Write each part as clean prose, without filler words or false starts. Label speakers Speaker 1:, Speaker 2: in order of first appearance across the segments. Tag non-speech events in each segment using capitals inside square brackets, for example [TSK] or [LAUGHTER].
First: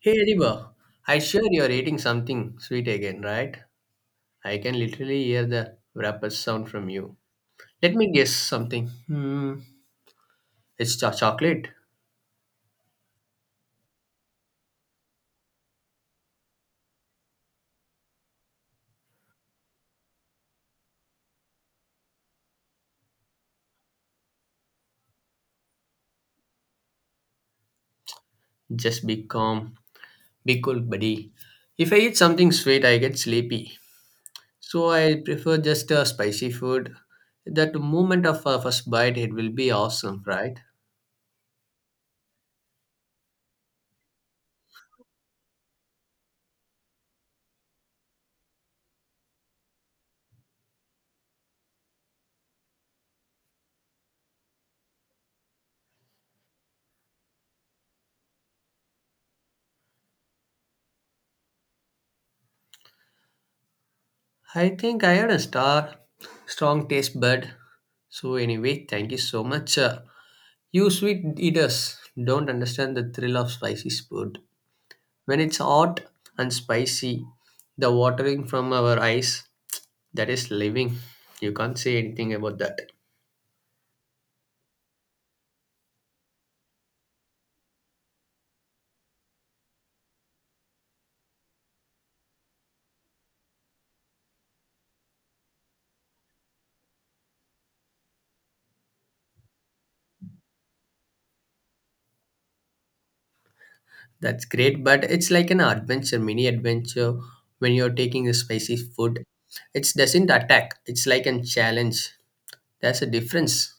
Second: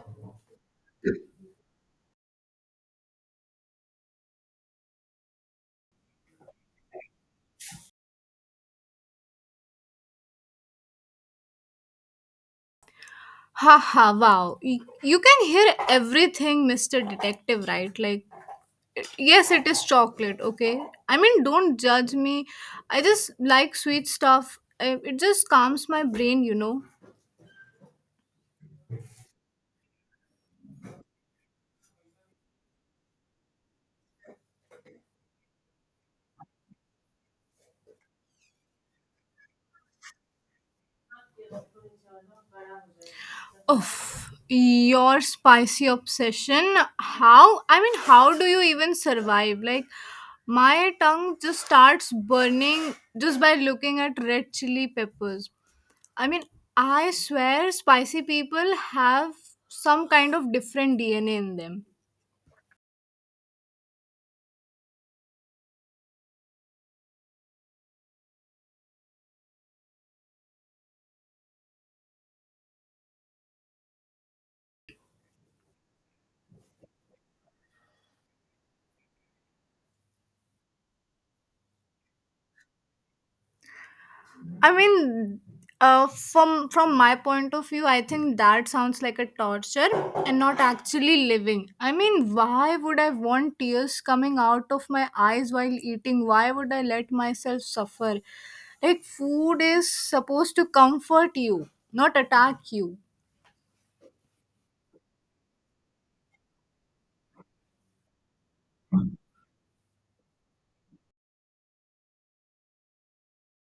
Speaker 1: Hey Adiba, I sure you're eating something sweet again, right? I can literally hear the wrapper sound from you. Let me guess something. Hmm, it's chocolate.
Speaker 2: Haha, wow. Y- You can hear everything, Mr. Detective, right? Like, yes, it is chocolate, okay? Don't judge me. I just like sweet stuff. I- It just calms my brain, you know?
Speaker 1: Just be calm, be cool, buddy. If I eat something sweet, I get sleepy. So I prefer just a spicy food. That moment of a first bite, it will be awesome, right?
Speaker 2: Oof, your spicy obsession. How? How do you even survive? Like, my tongue just starts burning just by looking at red chili peppers. I mean, I swear spicy people have some kind of different DNA in them.
Speaker 1: I think I had a strong taste bud. So anyway, thank you so much. You sweet eaters don't understand the thrill of spicy food. When it's hot and spicy, the watering from our eyes, that is living. You can't say anything about that.
Speaker 2: I mean, from my point of view, I think that sounds like a torture and not actually living. Why would I want tears coming out of my eyes while eating? Why would I let myself suffer? Like food is supposed to comfort you, not attack you.
Speaker 1: That's great, but it's like an adventure, mini adventure when you're taking a spicy food. It doesn't attack, it's like a challenge. There's a difference.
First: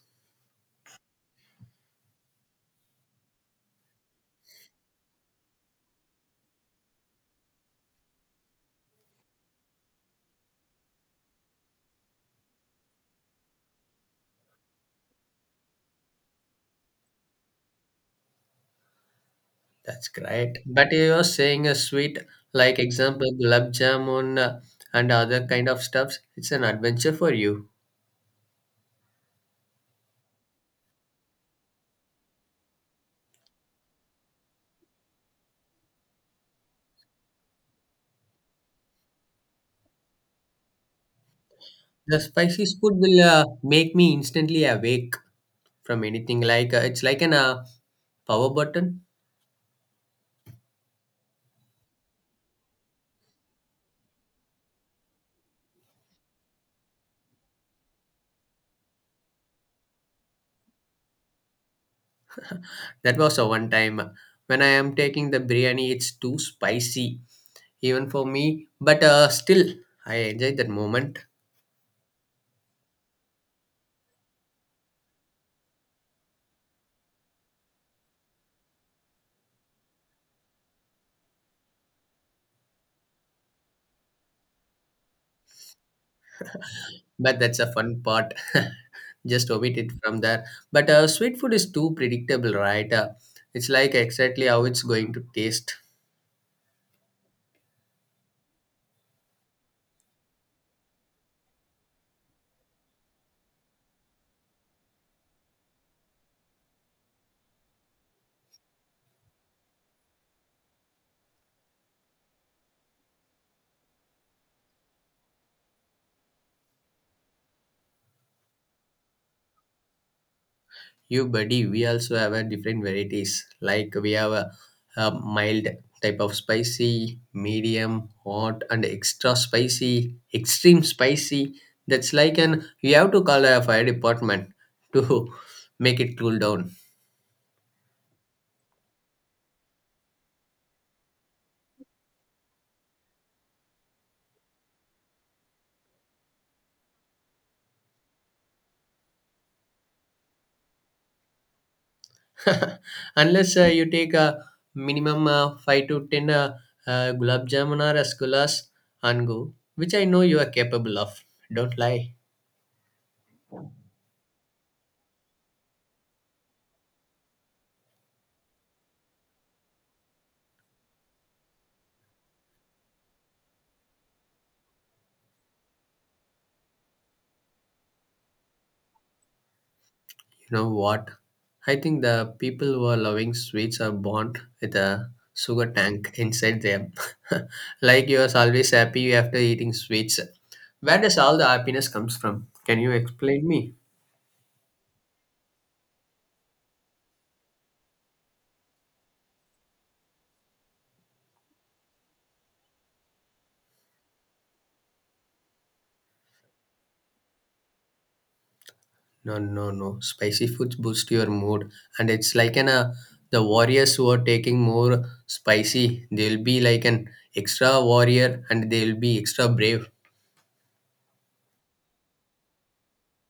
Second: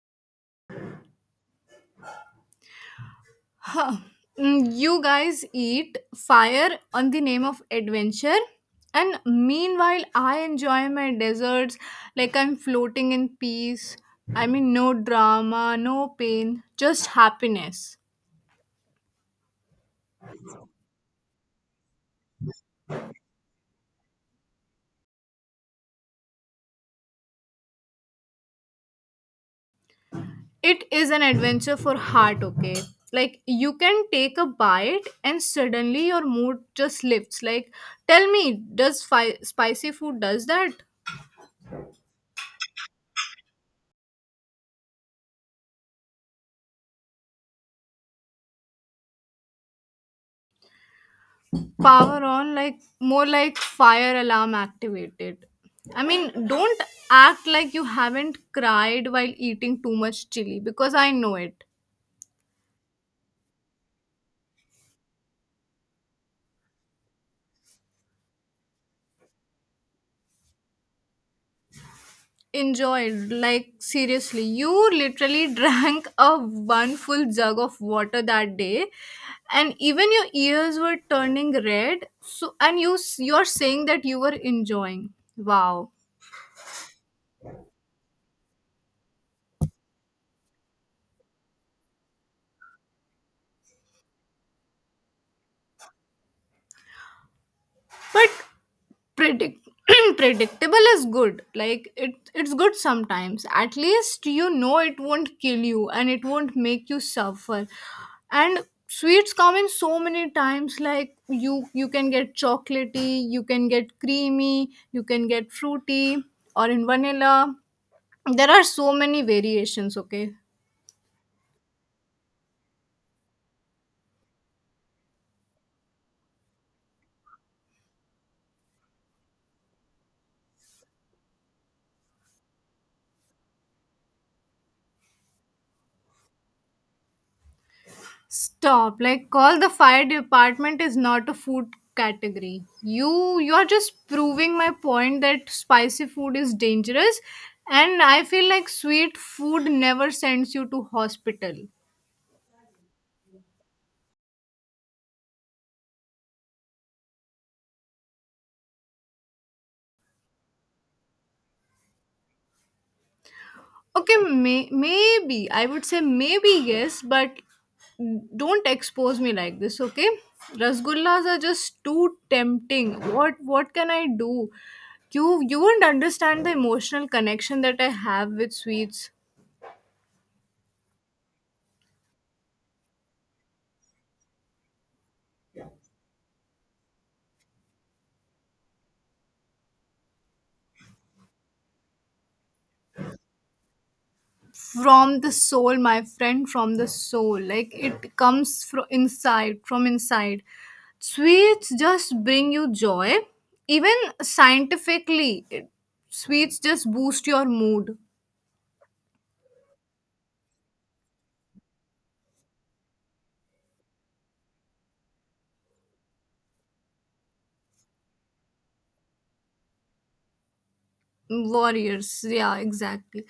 Speaker 2: Mm, you guys eat fire on the name of adventure, and meanwhile I enjoy my desserts like I'm floating in peace. No drama, no pain, just happiness.
Speaker 1: That's great. But you're saying a sweet, like example, gulab jamun and other kind of stuffs, it's an adventure for you.
Speaker 2: It is an adventure for heart, okay? Like you can take a bite and suddenly your mood just lifts. Like, tell me, spicy food does that?
Speaker 1: The spicy food will make me instantly awake from anything. Like it's like an power button.
Speaker 2: Power on, like, more like fire alarm activated. Don't act like you haven't cried while eating too much chili, because I know it.
Speaker 1: That was a one time when I am taking the biryani. It's too spicy even for me, but still I enjoy that moment.
Speaker 2: Enjoyed? Like, seriously, you literally [LAUGHS] drank a one full jug of water that day, and even your ears were turning red. So, and you're saying that you were enjoying. Wow.
Speaker 1: But that's a fun part. [LAUGHS] Just omit it from there. But sweet food is too predictable, right? It's like exactly how it's going to taste.
Speaker 2: But predict [CLEARS THROAT] predictable is good. Like, it's good sometimes. At least you know it won't kill you, and it won't make you suffer. And sweets come in so many times. Like, you can get chocolatey, you can get creamy, you can get fruity, or in vanilla. There are so many variations, okay?
Speaker 1: You buddy, we also have a different varieties. Like we have a mild type of spicy, medium, hot, and extra spicy, extreme spicy. That's like an you have to call a fire department to [LAUGHS] make it cool down.
Speaker 2: Stop. Like, call the fire department is not a food category. You're just proving my point that spicy food is dangerous, and I feel like sweet food never sends you to hospital.
Speaker 1: [LAUGHS] Unless you take a minimum five to ten gulab jamun or rasgullas and go, which I know you are capable of. Don't lie.
Speaker 2: Okay, maybe I would say maybe yes, but don't expose me like this, okay? Rasgullas are just too tempting. What can I do? You won't understand the emotional connection that I have with sweets.
Speaker 1: You know what? I think the people who are loving sweets are born with a sugar tank inside them. [LAUGHS] like you are always happy after eating sweets. Where does all the happiness comes from? Can you explain me?
Speaker 2: From the soul, my friend, from the soul. Like, it comes from inside, sweets just bring you joy. Even scientifically, it, sweets just boost your mood.
Speaker 1: No, no, no. Spicy foods boost your mood, and it's like an the warriors who are taking more spicy. They'll be like an extra warrior, and they'll be extra brave.
Speaker 2: Warriors, yeah, exactly.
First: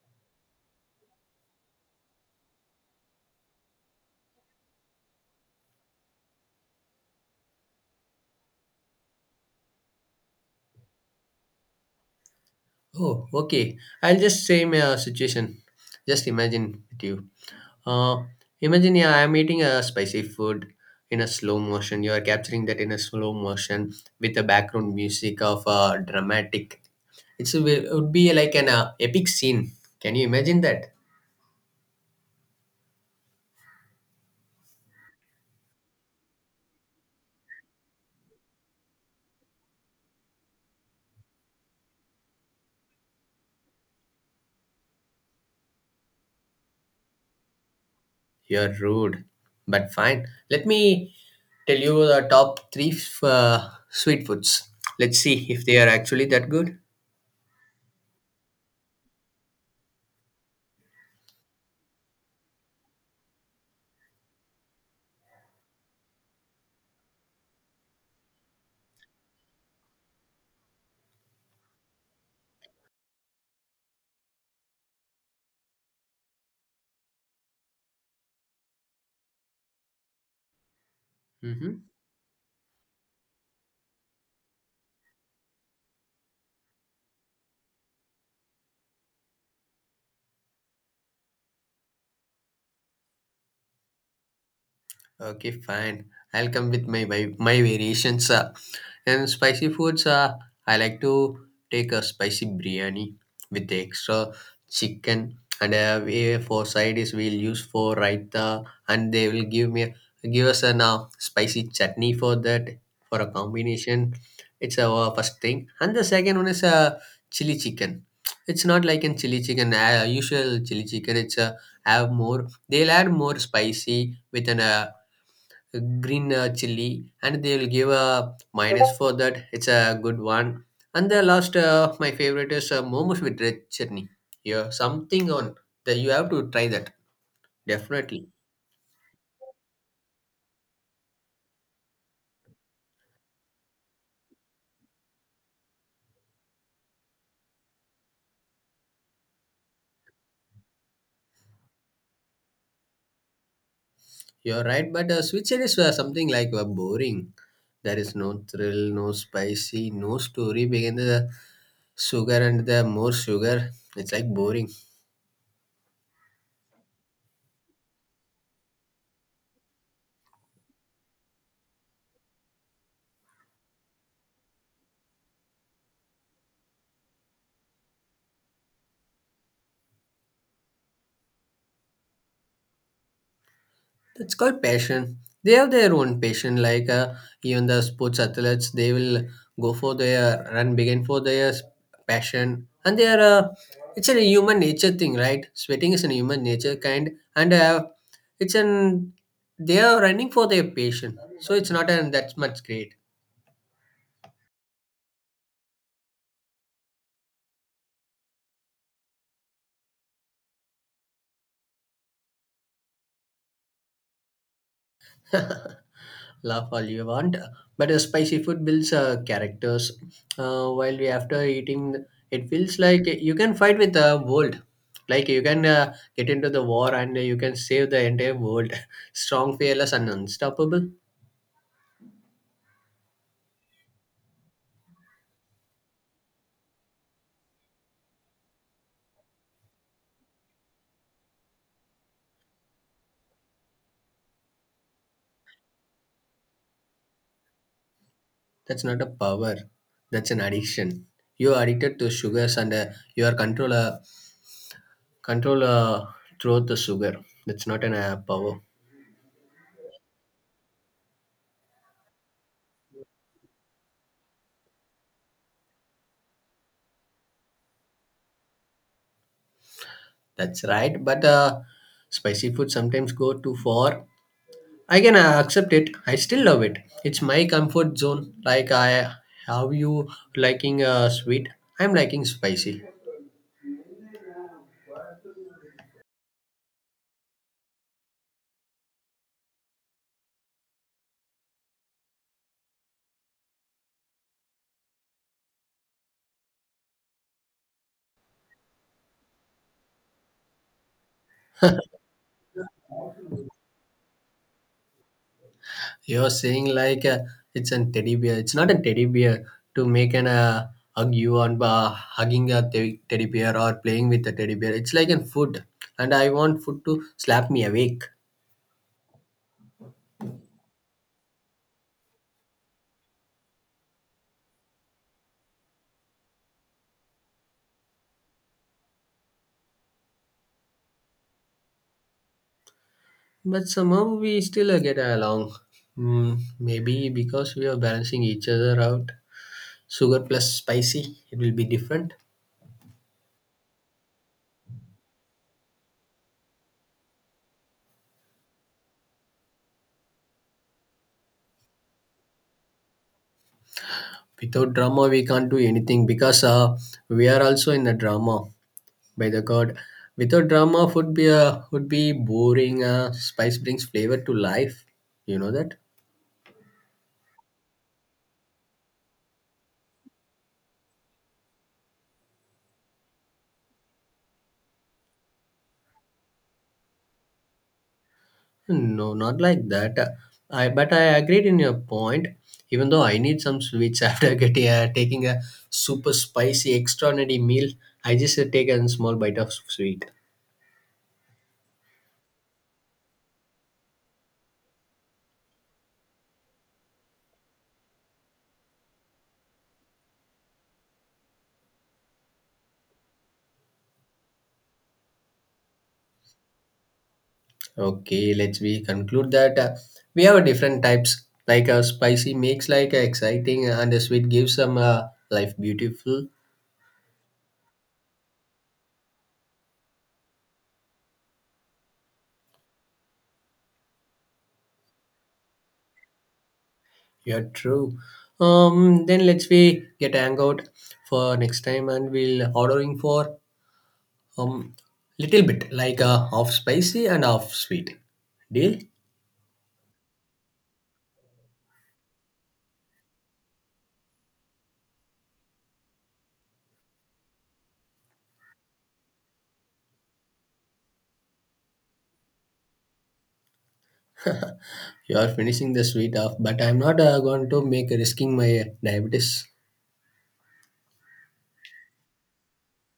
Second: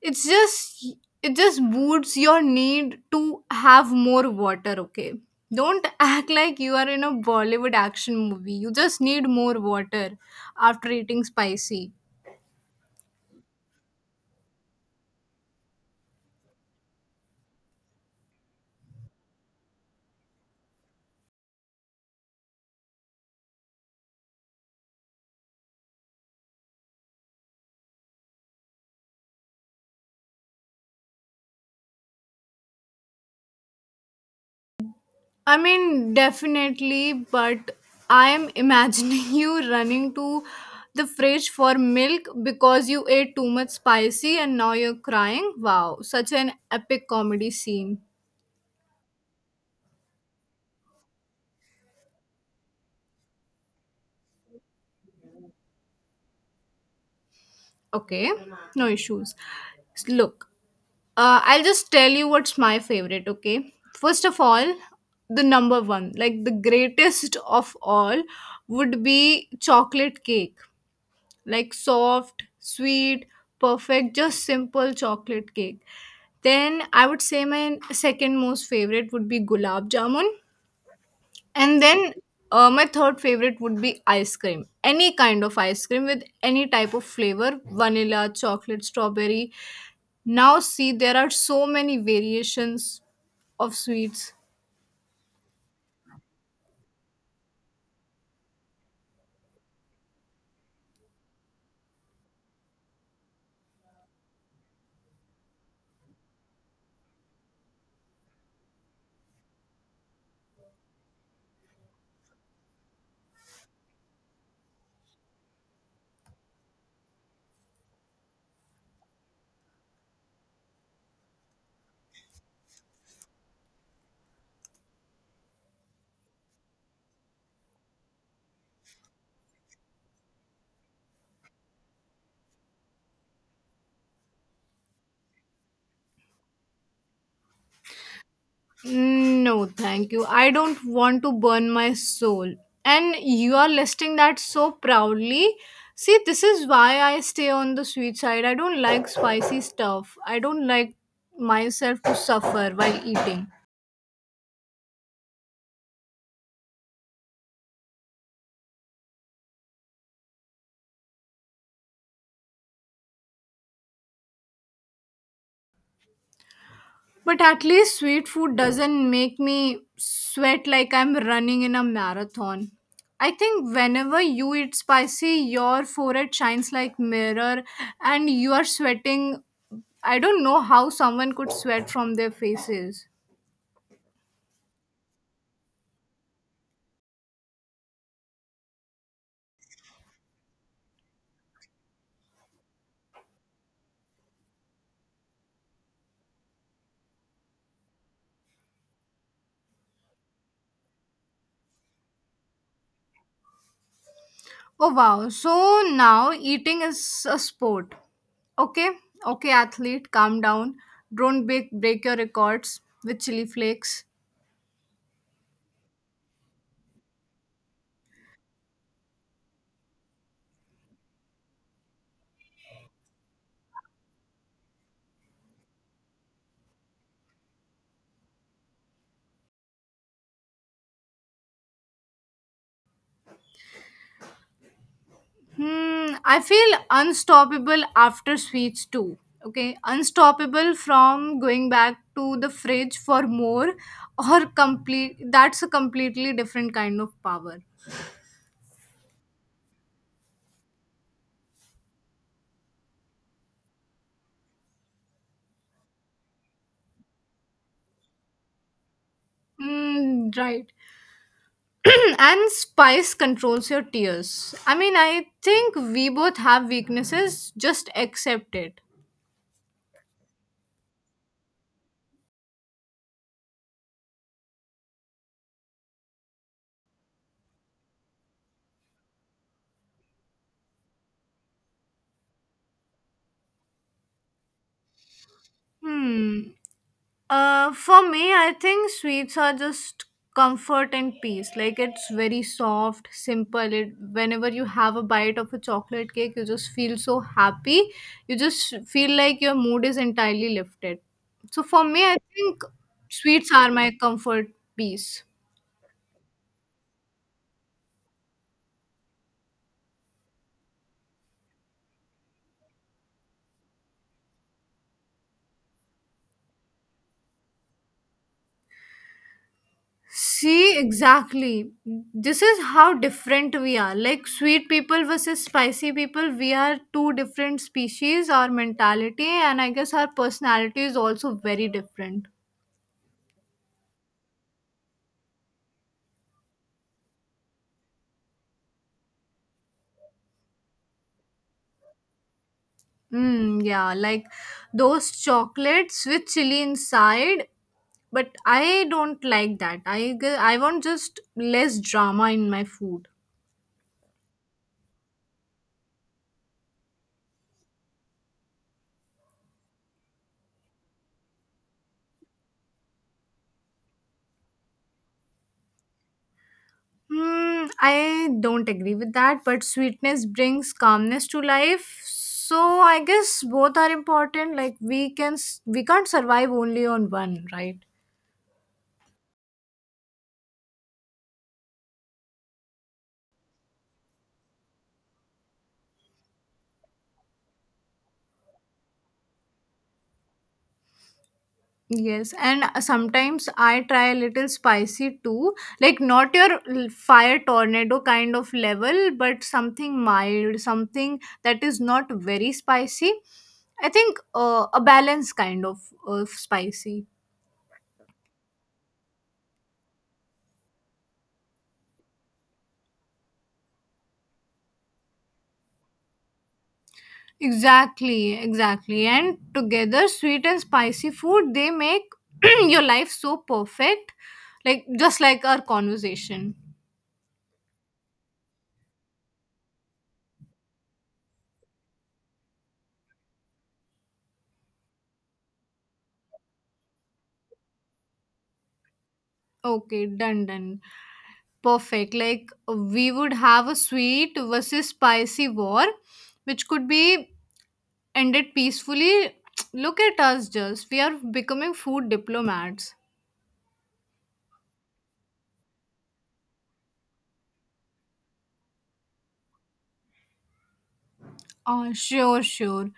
Speaker 2: it's just it just boosts your need to have more water, okay? Don't [LAUGHS] act like you are in a Bollywood action movie. You just need more water after eating spicy.
Speaker 1: Oh, okay. I'll just say my situation. Just imagine with you. Uh, imagine, yeah, I'm eating a spicy food in a slow motion. You are capturing that in a slow motion with the background music of dramatic. It would be like an epic scene. Can you imagine that?
Speaker 2: I mean, definitely, but I am imagining [LAUGHS] you running to the fridge for milk because you ate too much spicy, and now you're crying. Wow, such an epic comedy scene.
Speaker 1: You're rude, but fine. Let me tell you the top three sweet foods. Let's see if they are actually that good.
Speaker 2: Okay, no issues. Look, I'll just tell you what's my favorite, okay? First of all, the number one, like the greatest [LAUGHS] of all, would be chocolate cake. Like soft, sweet, perfect, just simple chocolate cake. Then I would say my second most favorite would be gulab jamun, and
Speaker 1: Mhm.
Speaker 2: then my third favorite would be ice cream. Any kind of ice cream with any type of flavor, vanilla, chocolate, strawberry. Now see, there are so many variations of sweets.
Speaker 1: Okay, fine. I'll come with my variations. And spicy foods, I like to take a spicy biryani with the extra chicken. And for side is we'll use for raita, and they will give us an spicy chutney for that for a combination. It's our first thing, and the second one is chili chicken. It's not like in chili chicken, usual chili chicken. It's have more. They'll add more spicy with an green chili and they will give a minus for that, it's a good one, and the last my favorite is momos with red chutney, yeah, something on that, you have to try that definitely.
Speaker 2: Mm, no, thank you. I don't want to burn my soul. And you are listing that so proudly. See, this is why I stay on the sweet side. I don't like spicy stuff. I don't like myself to suffer while eating.
Speaker 1: You're right, but switzerland is something like boring. There is no thrill, no spicy, no story behind the sugar and the more sugar, it's like boring.
Speaker 2: But at least sweet food doesn't make me sweat like I'm running in a marathon. I think whenever you eat spicy, your forehead shines like mirror, and you are sweating. I don't know how someone could sweat from their faces.
Speaker 1: It's called passion. They have their own passion. Like even the sports athletes, they will go for their run, begin for their passion, and they are. It's a human nature thing, right? Sweating is a human nature kind, and it's an they are running for their passion. So it's not an that's much great.
Speaker 2: Oh wow. So now eating is a sport. Okay? Okay athlete, calm down. Don't break your records with chili flakes.
Speaker 1: [LAUGHS] Laugh all you want, but a spicy food builds characters. While we after eating, it feels like you can fight with the world. Like you can get into the war and you can save the entire world. [LAUGHS] Strong, fearless, and unstoppable.
Speaker 2: Hmm, I feel unstoppable after sweets too. Okay, unstoppable from going back to the fridge for more, [LAUGHS] or complete, that's a completely different kind of power.
Speaker 1: That's not a power. That's an addiction. You are addicted to sugars and you are control through the sugar. That's not an power.
Speaker 2: Hmm, right. [CLEARS THROAT] and spice controls your tears. I think we both have weaknesses, just accept it.
Speaker 1: That's right. But spicy food sometimes go too far. I can accept it. I still love it. It's my comfort zone. How you liking sweet? I'm liking spicy.
Speaker 2: Hmm. For me, I think sweets are just comfort and peace. Like, it's very soft, simple. It, whenever you have a bite of a chocolate cake, you just feel so happy. You just feel like your mood is entirely lifted. So for me, I think sweets are my comfort piece.
Speaker 1: You're saying like it's a teddy bear. It's not a teddy bear to make an hug you on hugging a teddy bear or playing with a teddy bear. It's like a food, and I want food to slap me awake.
Speaker 2: See, exactly. This is how different we are. Like sweet people versus spicy people, we are two different species, our mentality, and I guess our personality is also very different.
Speaker 1: But somehow we still get along. Mm, maybe because we are balancing each other out. Sugar plus spicy, it will be different.
Speaker 2: Mm, yeah, like those chocolates with chili inside, but I don't like that. I want just less drama in my food.
Speaker 1: Without drama, we can't do anything because we are also in the drama by the God. Without drama, would be boring. Spice brings flavor to life. You know that?
Speaker 2: Hmm, I don't agree with that, but sweetness brings calmness to life. So I guess both are important. Like, we we can't survive only on one, right?
Speaker 1: No, not like that. I but I agreed in your point. Even though I need some sweets [LAUGHS] after getting taking a super spicy extraordinary meal, I just take a small bite of sweet.
Speaker 2: Yes, and sometimes I try a little spicy too. Like, not your fire tornado kind of level, but something mild, something that is not very spicy. I think a balance of spicy.
Speaker 1: Okay, let's we conclude that we have a different types like a spicy makes like exciting and a sweet gives some life beautiful.
Speaker 2: Exactly, exactly. And together, sweet and spicy food, they make [CLEARS THROAT] your life so perfect. Like, just like our conversation.
Speaker 1: Yeah, true. Then let's we get hangout for next time and we'll ordering for um little bit like half spicy and half sweet. Deal?
Speaker 2: Okay, done, done. Perfect. Like, we would have a sweet versus spicy war, which could be ended peacefully. [TSK] Look at us just. We are becoming food diplomats.
Speaker 1: [LAUGHS] you are finishing the sweet off, but I'm not going to make risking my diabetes.
Speaker 2: Oh, sure, sure.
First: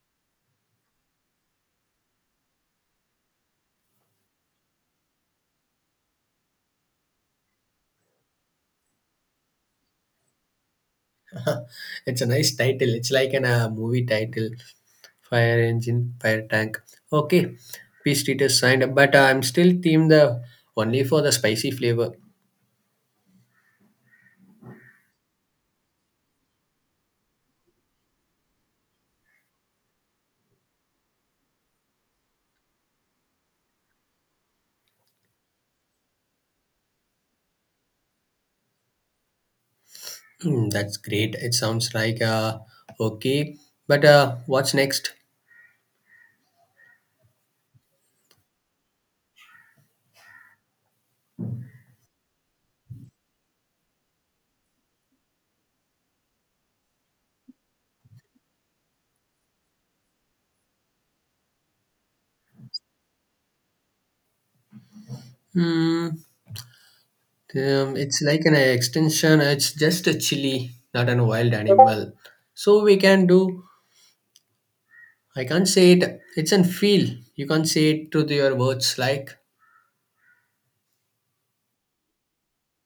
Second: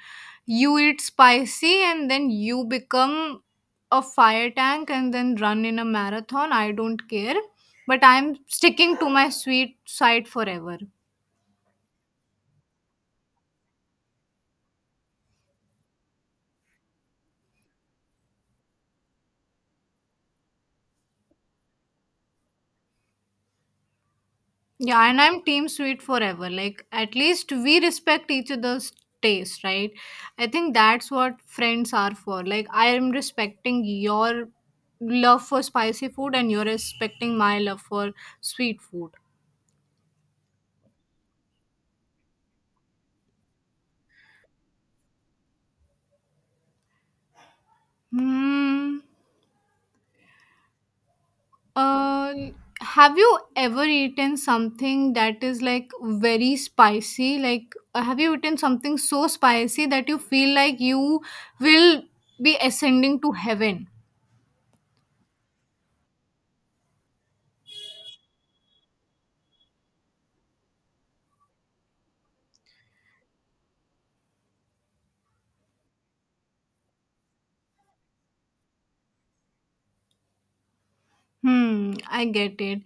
Speaker 2: You eat spicy and then you become a fire tank and then run in a marathon. I don't care. But I'm sticking to my sweet side forever.
Speaker 1: [LAUGHS] It's a nice title. It's like an movie title, fire engine, fire tank. Okay, peace treater signed up, but I'm still team the only for the spicy flavor.
Speaker 2: Yeah, and I'm team sweet forever. Like, at least we respect each other's taste, right? I think that's what friends are for. Like, I am respecting your love for spicy food, and you're respecting my love for sweet food.
Speaker 1: Hmm, that's great. It sounds like okay, but what's next?
Speaker 2: Hmm. Uh, have you ever eaten something that is like very spicy? Like, have you eaten something so spicy that you feel like you will be ascending to heaven?
Speaker 1: Hmm, it's like an extension. It's just a chili, not an wild animal. So we can do. I can't say it. It's an feel. You can't say it to your words like.
Speaker 2: Hmm, I get it.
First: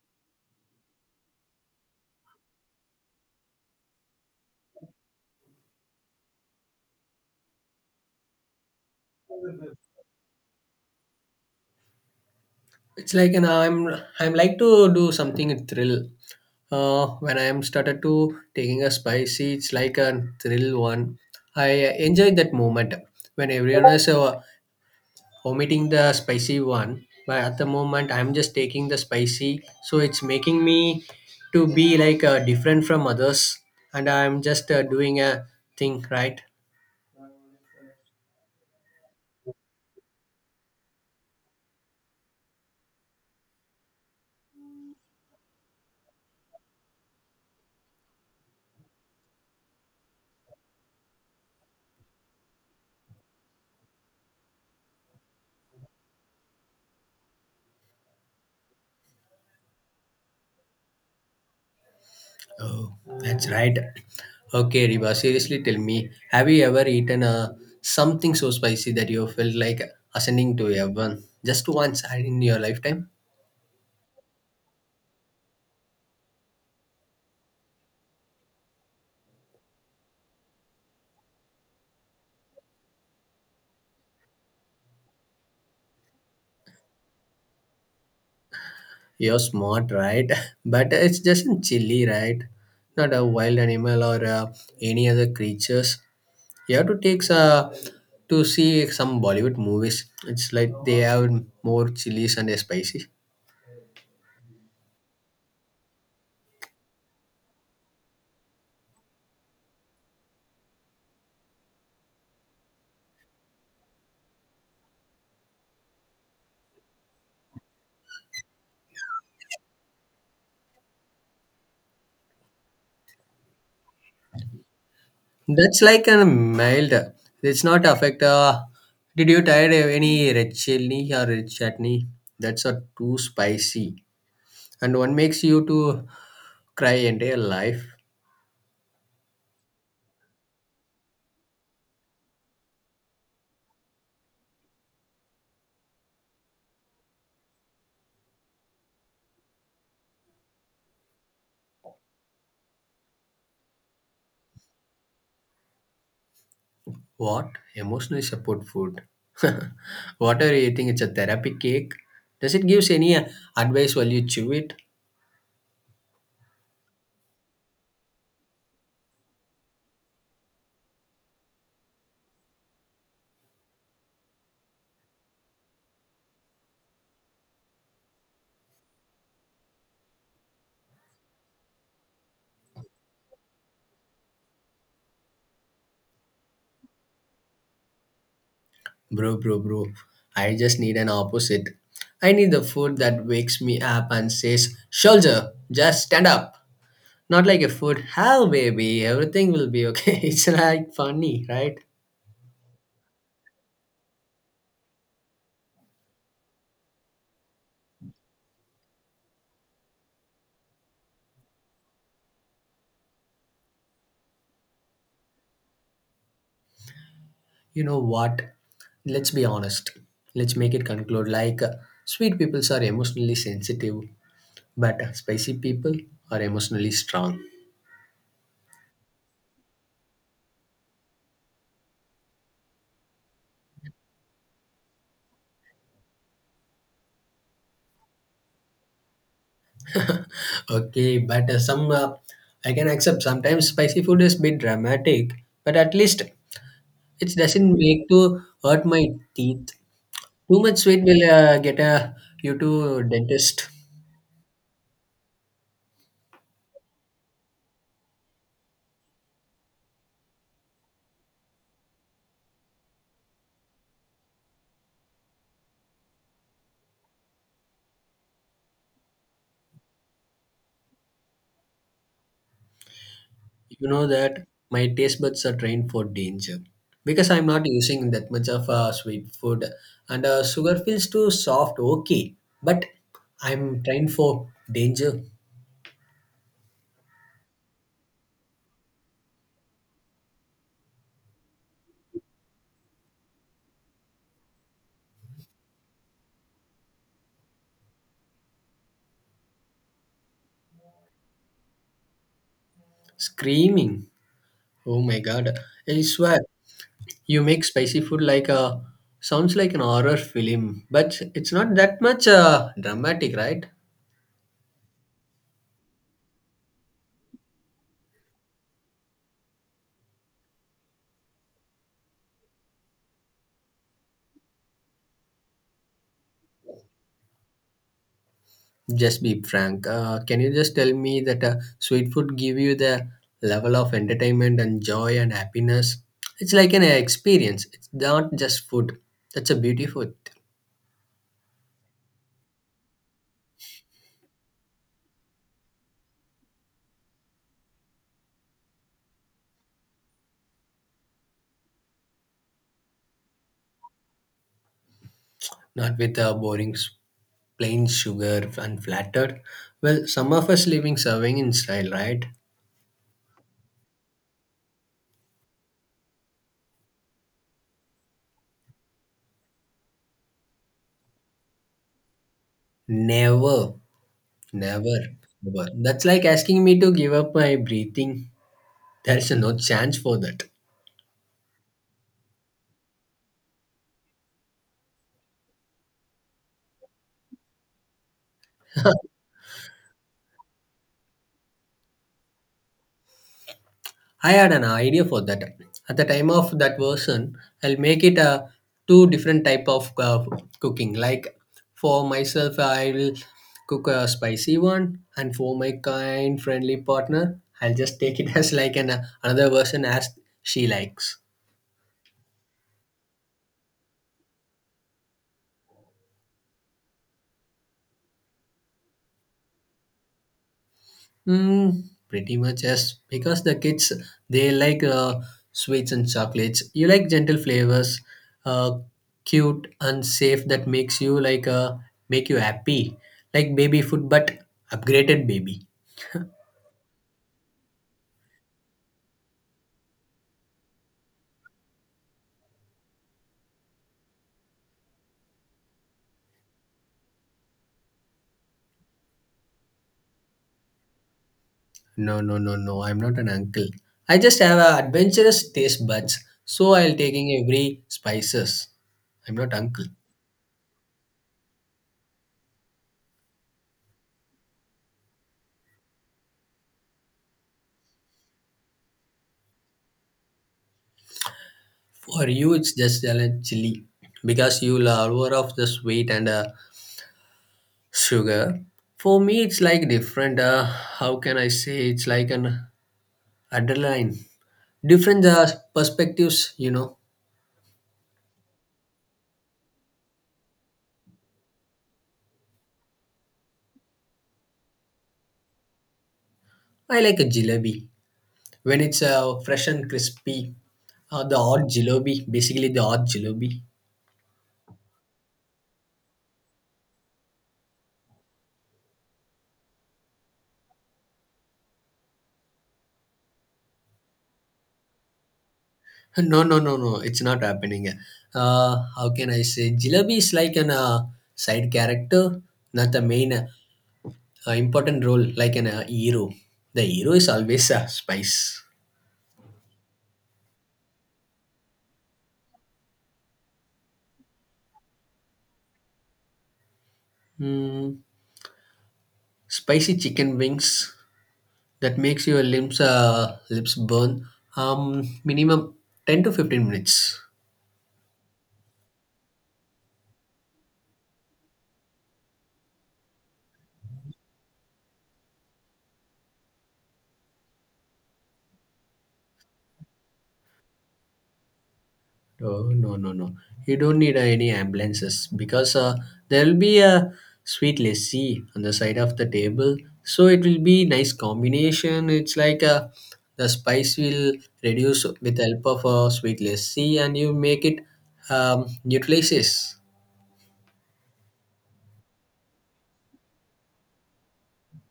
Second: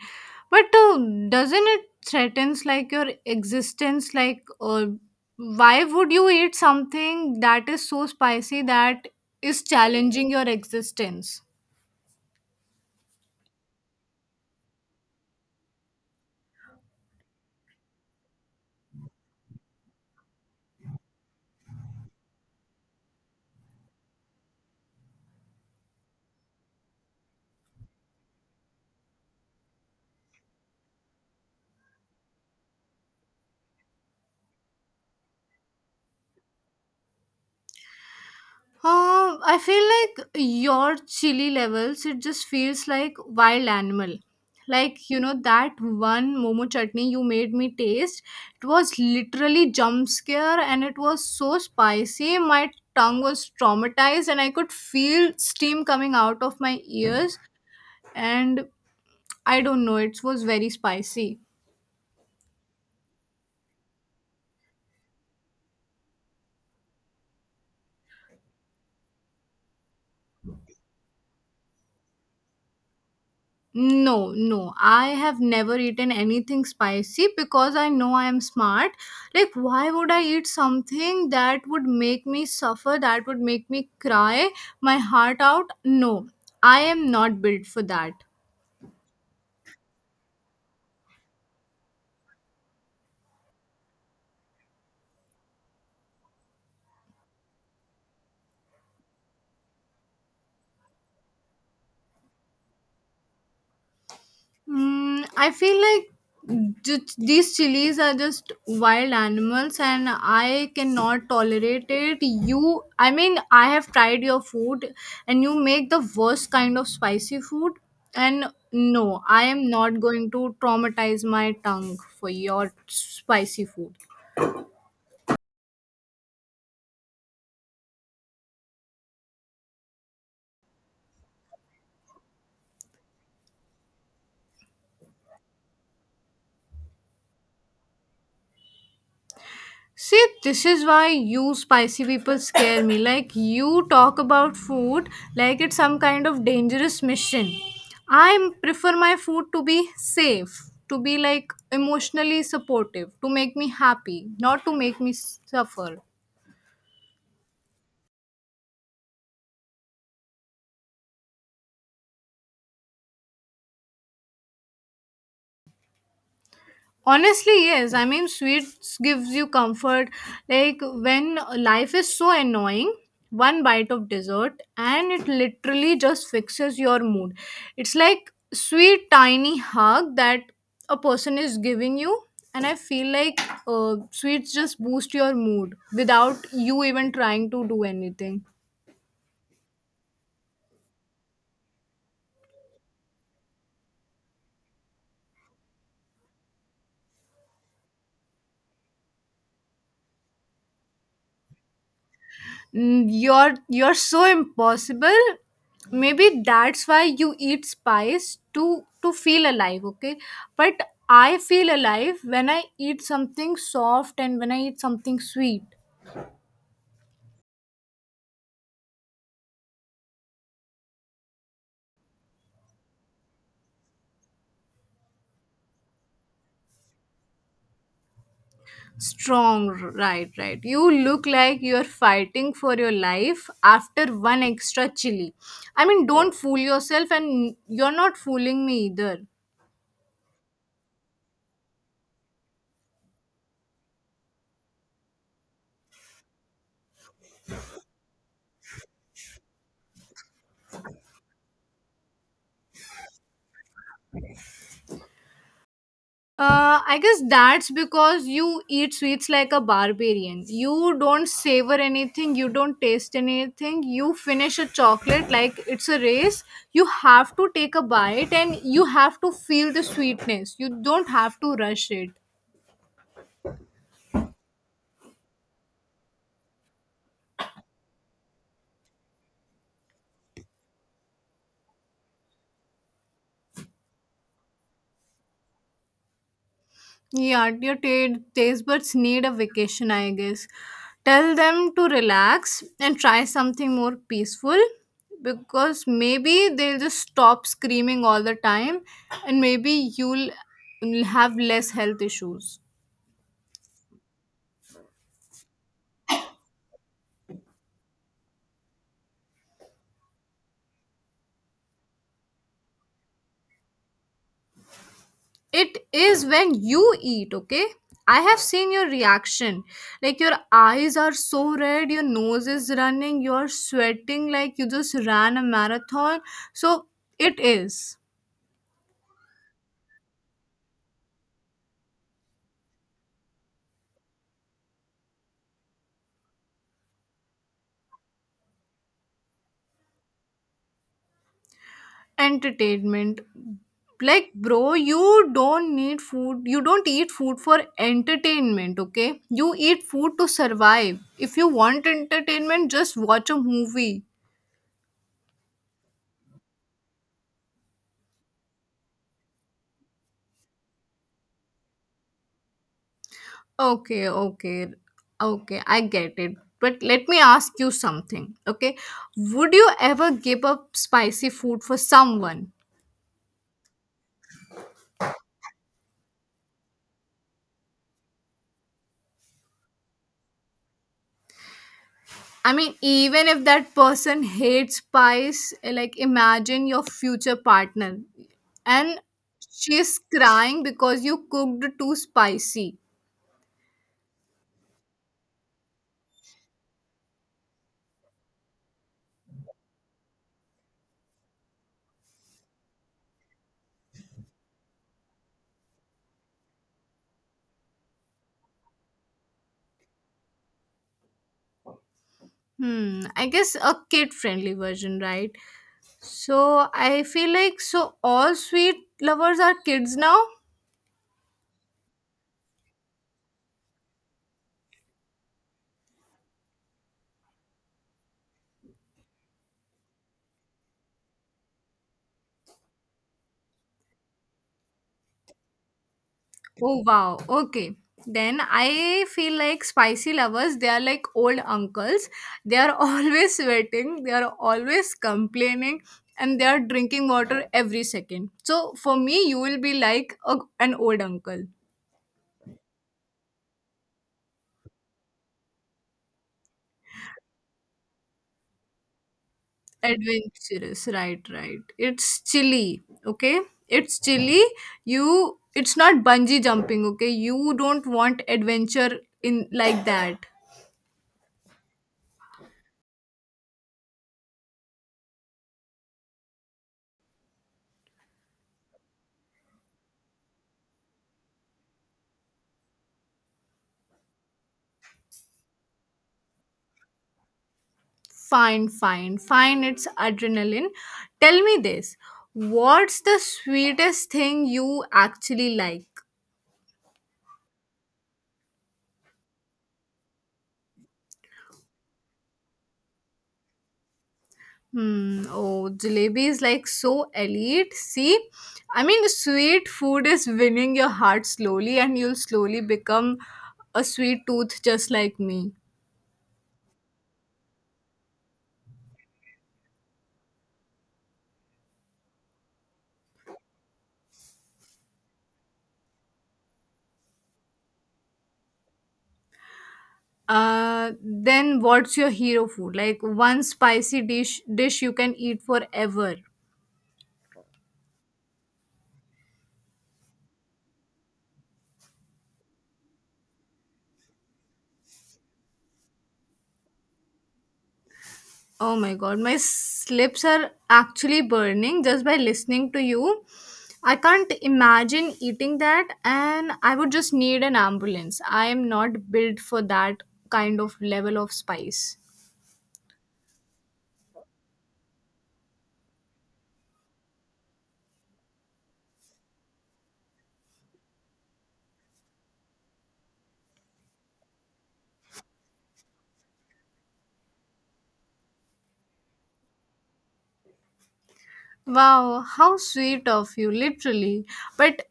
Speaker 2: But doesn't it threatens like your existence? Like, why would you eat something that is so spicy that is challenging your existence?
Speaker 1: It's like an I'm like to do something a thrill. When I'm started to taking a spicy, it's like a thrill one. I enjoy that moment when everyone is omitting the spicy one. But at the moment, I'm just taking the spicy, so it's making me to be like different from others, and I'm just doing a thing right.
Speaker 2: I feel like your chili levels, it just feels like wild animal. Like, you know, that one momo chutney you made me taste, it was literally jump scare, and it was so spicy. My tongue was traumatized, and I could feel steam coming out of my ears. And I don't know, it was very spicy.
Speaker 1: Oh, that's right. Okay, Riba. Seriously tell me, have you ever eaten something so spicy that you felt like ascending to heaven just once in your lifetime?
Speaker 2: No, no. I have never eaten anything spicy because I know I am smart. Like, why would I eat something that would make me suffer, that would make me cry my heart out? No, I am not built for that.
Speaker 1: You're smart, right? [LAUGHS] But it's just in chili, right? Not a wild animal or any other creatures. You have to take to see some Bollywood movies. It's like they have more chilies and spicy.
Speaker 2: Mm, I feel like these chilies are just wild animals, and I cannot tolerate it. You, I have tried your food, and you make the worst kind of spicy food. And no, I am not going to traumatize my tongue for your spicy food.
Speaker 1: That's like a mild. It's not affect. Did you try any red chili or red chutney? That's a too spicy, and one makes you to cry entire life.
Speaker 2: See, this is why you spicy people scare me. Like, you talk about food like it's some kind of dangerous mission. I prefer my food to be safe, to be like emotionally supportive, to make me happy, not to make me suffer.
Speaker 1: What emotional support food? [LAUGHS] what are you eating? It's a therapy cake. Does it gives any advice while you chew it,
Speaker 2: Honestly, yes. Sweets gives you comfort. Like, when life is so annoying, one bite of dessert and it literally just fixes your mood. It's like sweet tiny hug that a person is giving you, and I feel like sweets just boost your mood without you even trying to do anything.
Speaker 1: bro? I just need an opposite. I need the food that wakes me up and says, "Soldier, just stand up." Not like a food, hell baby, everything will be okay. [LAUGHS] It's like funny, right?
Speaker 2: Mm, you're so impossible. Maybe that's why you eat spice to feel alive, okay? But I feel alive when I eat something soft and when I eat something sweet.
Speaker 1: You know what? Let's be honest. Let's make it conclude like sweet people are emotionally sensitive, but spicy people are emotionally strong.
Speaker 2: Strong, right, right. You look like you're fighting for your life after one extra chili. Don't fool yourself, and you're not fooling me either.
Speaker 1: Okay, but some I can accept sometimes spicy food is bit dramatic, but at least it doesn't make to hurt my teeth. Too much sweet will get you to dentist.
Speaker 2: I guess that's because you eat sweets like a barbarian. You don't savor anything, you don't taste anything. You finish a chocolate like it's a race. You have to take a bite and you have to feel the sweetness. You don't have to rush it.
Speaker 1: You know that my taste buds are trained for danger because I'm not using that much of sweet food and sugar feels too soft. Okay, but I'm trained for danger.
Speaker 2: Yeah, your taste buds need a vacation, I guess. Tell them to relax and try something more peaceful, because maybe they'll just stop screaming all the time, and maybe you'll have less health issues.
Speaker 1: Screaming! Oh my god! I swear you make spicy food like a sounds like an horror film, but it's not that much dramatic, right?
Speaker 2: It is when you eat, okay? I have seen your reaction. Like, your eyes are so red, your nose is running, you're sweating like you just ran a marathon. So it is.
Speaker 1: Just be frank. Can you just tell me that sweet food give you the level of entertainment and joy and happiness? It's like an experience. It's not just food. That's a beautiful. Thing.
Speaker 2: Entertainment? Like, bro, you don't need food, you don't eat food for entertainment. Okay, you eat food to survive. If you want entertainment, just watch a movie.
Speaker 1: Not with a boring plain sugar and flattered. Well, some of us living serving in style, right?
Speaker 2: Okay, okay, I get it, but let me ask you something, okay, would you ever give up spicy food for someone?
Speaker 1: Never, never, never. That's like asking me to give up my breathing. There's no chance for that.
Speaker 2: I mean, even if that person hates spice, like, imagine your future partner and she's crying because you cooked too spicy.
Speaker 1: I had an idea for that. At the time of that version, I'll make it a two different type of cooking. Like for myself, I will cook a spicy one, and for my kind friendly partner, I'll just take it [LAUGHS] as like an another version as she likes.
Speaker 2: Hmm, I guess a kid friendly version, right? So I feel like so all sweet lovers are kids now.
Speaker 1: Mm, pretty much yes, because the kids they like sweets and chocolates. You like gentle flavors, uh, cute and safe that makes you like make you happy, like baby food but upgraded baby.
Speaker 2: Oh wow. Okay. Then I feel like spicy lovers, they are like old uncles. They are [LAUGHS] always sweating, they are always complaining, and they are drinking water every second. So for me, you will be like a, an old uncle.
Speaker 1: No, no, no, no. I'm not an uncle. I just have a adventurous taste buds, so I'll taking every spices. I'm not uncle.
Speaker 2: Adventurous, right, right. It's chilly, okay? It's chilly. You, it's not bungee jumping, okay? You don't want adventure in like that.
Speaker 1: For you, it's just a chili because you love over of the sweet and Sugar, for me, it's like different. How can I say? It's like an adrenaline. Different perspectives, you know.
Speaker 2: Fine, fine, fine. It's adrenaline. Tell me this. What's the sweetest thing you actually like?
Speaker 1: I like a jalebi when it's fresh and crispy. The hot jalebi, basically the hot jalebi. [LAUGHS]
Speaker 2: Hmm. Oh, jalebi is like so elite. See, I mean, sweet food is winning your heart slowly, and you'll slowly become a sweet tooth just like me.
Speaker 1: No, no, no, no. It's not happening. How can I say? Jalebi is like an side character, not the main important role, like an hero. The hero is always a spice.
Speaker 2: Then what's your hero food? Like, one spicy dish you can eat forever.
Speaker 1: Mm, spicy chicken wings that makes your limbs lips burn minimum 10 to 15 minutes.
Speaker 2: Oh my god, my lips are actually burning just by listening to you. I can't imagine eating that, and I would just need an ambulance. I am not built for that kind of level of spice.
Speaker 1: Oh, no, no, no, you don't need any ambulances, because there will be a sweet lassi on the side of the table, so it will be nice combination. It's like the spice will reduce with help of a sweet lassi, and you make it um, nutritious.
Speaker 2: Wow, how sweet of you, literally. But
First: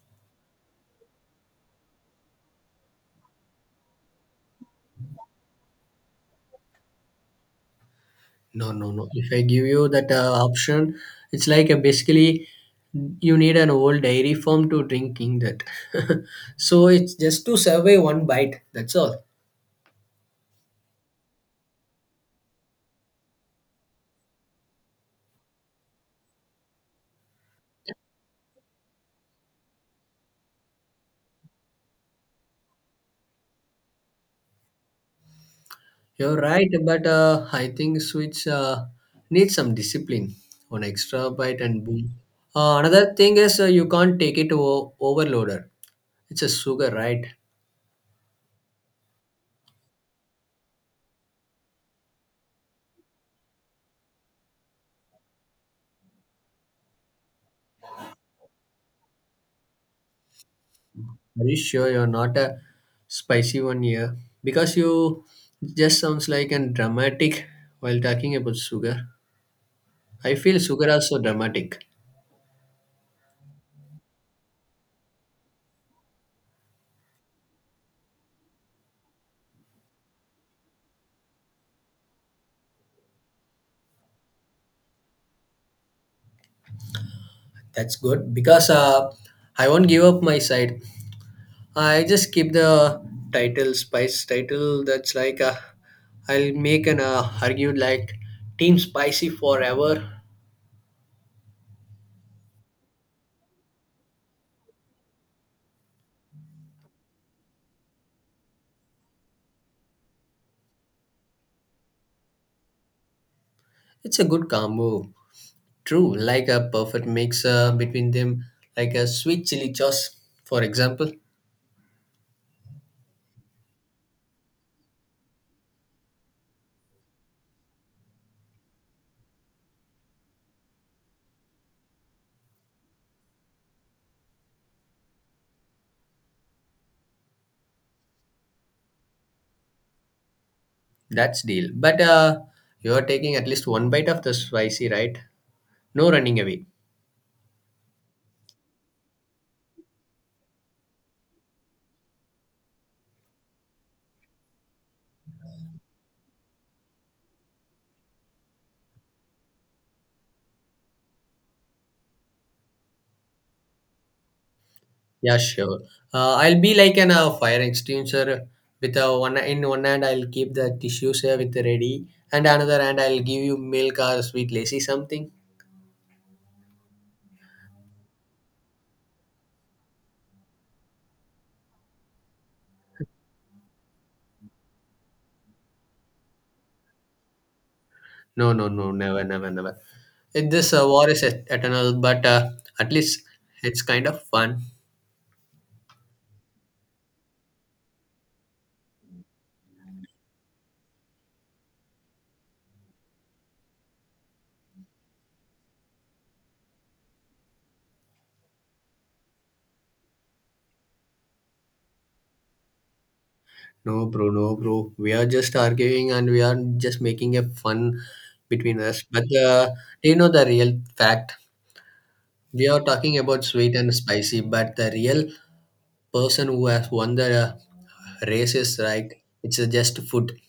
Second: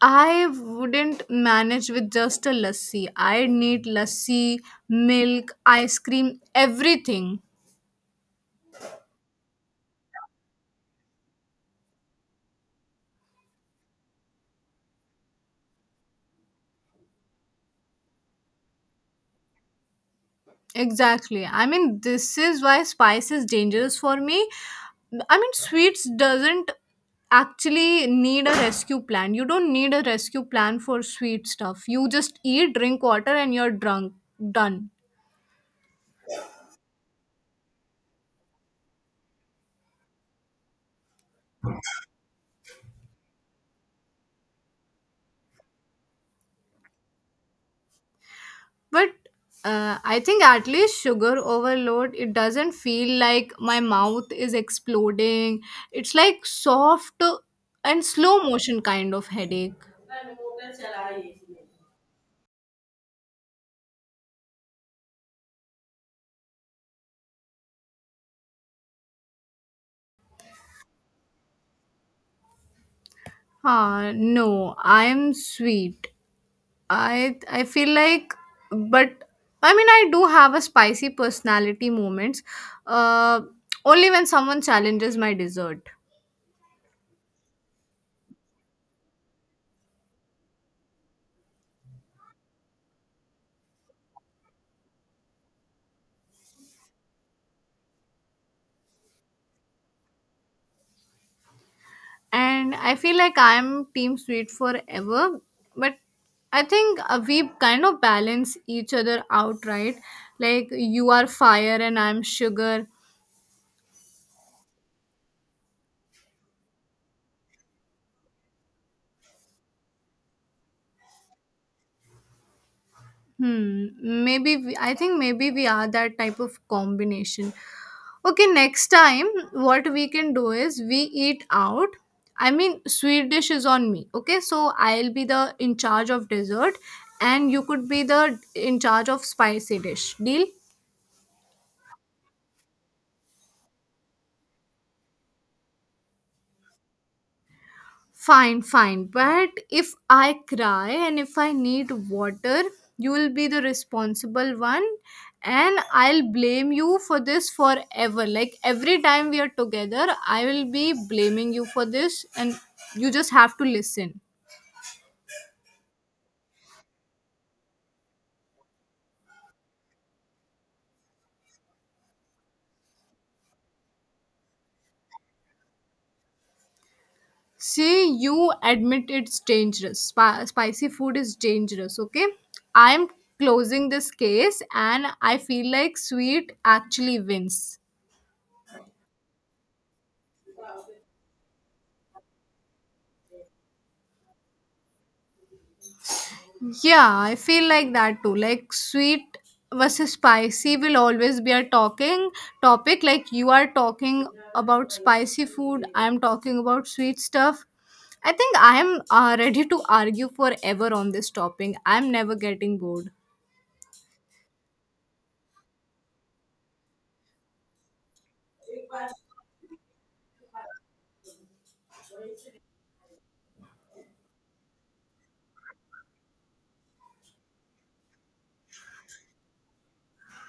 Speaker 2: I wouldn't manage with just a lassi. I need lassi, milk, ice cream, everything.
Speaker 1: No, no, no. If I give you that option, it's like basically you need an old dairy farm to drinking that. [LAUGHS] So it's just to survive one bite. That's all.
Speaker 2: Exactly. I mean, this is why spice is dangerous for me. I mean, sweets doesn't actually need a rescue plan. You don't need a rescue plan for sweet stuff. You just eat, drink water, and you're drunk. Done.
Speaker 1: You're right, but I think Switch needs some discipline. One extra bite and boom. Another thing is you can't take it overloader. It's a sugar, right?
Speaker 2: But I think at least sugar overload, it doesn't feel like my mouth is exploding. It's like soft and slow motion kind of headache.
Speaker 1: Are you sure you're not a spicy one here? Because you just sounds like a dramatic while talking about sugar. I feel sugar are so dramatic.
Speaker 2: Ah, no, I'm sweet. I feel like, but I mean, I do have a spicy personality moments. Uh, Only when someone challenges my dessert,
Speaker 1: That's good because I won't give up my side. I just keep the title spice title. That's like I'll make an argue like team spicy forever.
Speaker 2: and I feel like I'm team sweet forever. But I think we kind of balance each other out, right? Like, you are fire and I'm sugar.
Speaker 1: It's a good combo. True, like a perfect mix between them, like a sweet chili sauce, for example.
Speaker 2: Hmm. Maybe we, I think maybe we are that type of combination. Okay, next time what we can do is we eat out. I mean, sweet dish is on me. Okay, so I'll be the in charge of dessert, and you could be the in charge of spicy dish. Deal?
Speaker 1: That's deal. But you're taking at least one bite of the spicy, right? No running away.
Speaker 2: Fine, fine. But if I cry and if I need water, you will be the responsible one and I'll blame you for this forever. Like, every time we are together, I will be blaming you for this and you just have to listen.
Speaker 1: Yeah, sure. I'll be like an fire extinguisher with a one in one hand. I'll keep the tissues here with ready, and another hand I'll give you milk or sweet lacy something.
Speaker 2: See, you admit it's dangerous. Spicy food is dangerous, okay? I'm closing this case and I feel like sweet actually wins.
Speaker 1: No, no, no, never, never, never. This war is eternal, but at least it's kind of fun.
Speaker 2: Yeah, I feel like that too. Like, sweet versus spicy will always be a talking topic. Like, you are talking about spicy food, I'm talking about sweet stuff. I think I am ready to argue forever on this topic. I'm never getting bored.
Speaker 1: No, bro, no, bro. We are just arguing and we are just making a fun between us. But do you know the real fact? We are talking about sweet and spicy, but the real person who has won the races, right? It's just food.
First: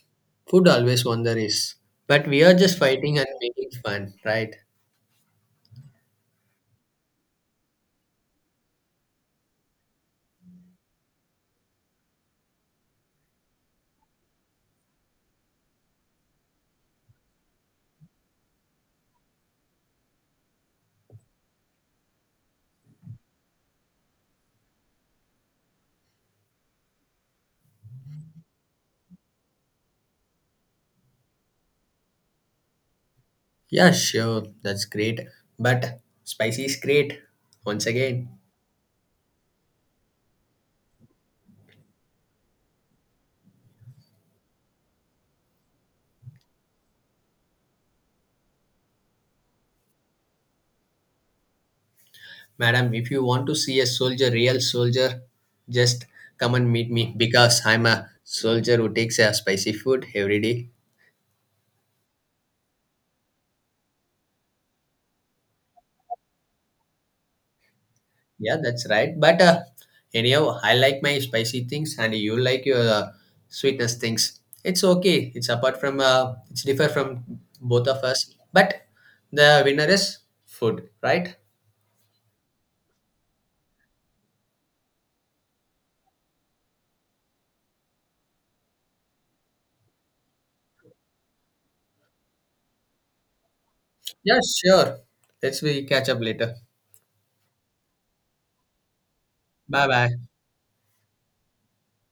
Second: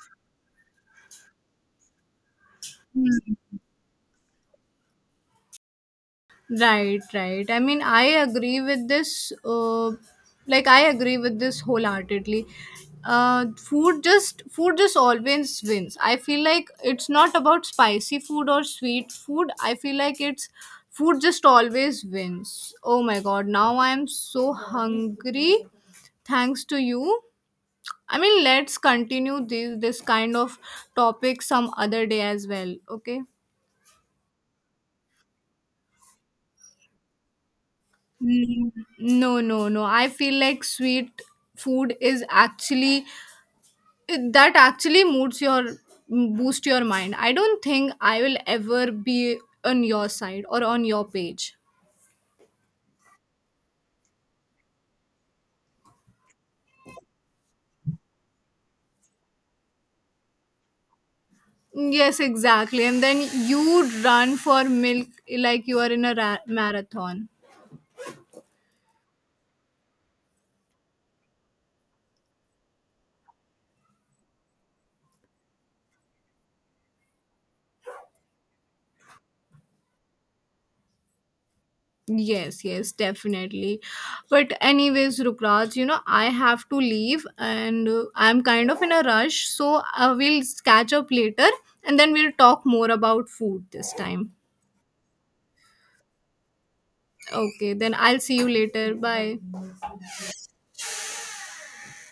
Speaker 1: Food always won the race. But we are just fighting and
Speaker 2: Hmm.
Speaker 1: making fun, right?
Speaker 2: Right, right. I mean, I agree with this. I agree with this wholeheartedly. Food just always wins. I feel like it's not about spicy food or sweet food. I feel like it's food just always wins. Oh my god! Now I am so hungry. Thanks to you. I mean, let's continue this kind of topic some other day as well. Okay.
Speaker 1: Yeah, sure. That's great. But spicy is great. Once again,
Speaker 2: Mm, no, no, no. I feel like sweet food is actually that actually moods your boost your mind. I don't think I will ever be on your side or on your page.
Speaker 1: madam, if you want to see a soldier, real soldier, just come and meet me because I'm a soldier who takes a spicy food every day.
Speaker 2: Yes, exactly. And then you run for milk like you are in a marathon.
Speaker 1: Yeah, that's right. But anyhow, I like my spicy things, and you like your sweetness things. It's okay. It's apart from it's differ from both of us. But the winner is food, right?
Speaker 2: Yes, yes, definitely. But anyways, Rukraj, you know, I have to leave and I'm kind of in a rush, so we'll catch up later and then we'll talk more about food this time.
Speaker 1: Yeah, sure. Let's we catch up later.
Speaker 2: Okay, then I'll see you later. Bye.
Speaker 1: Bye bye.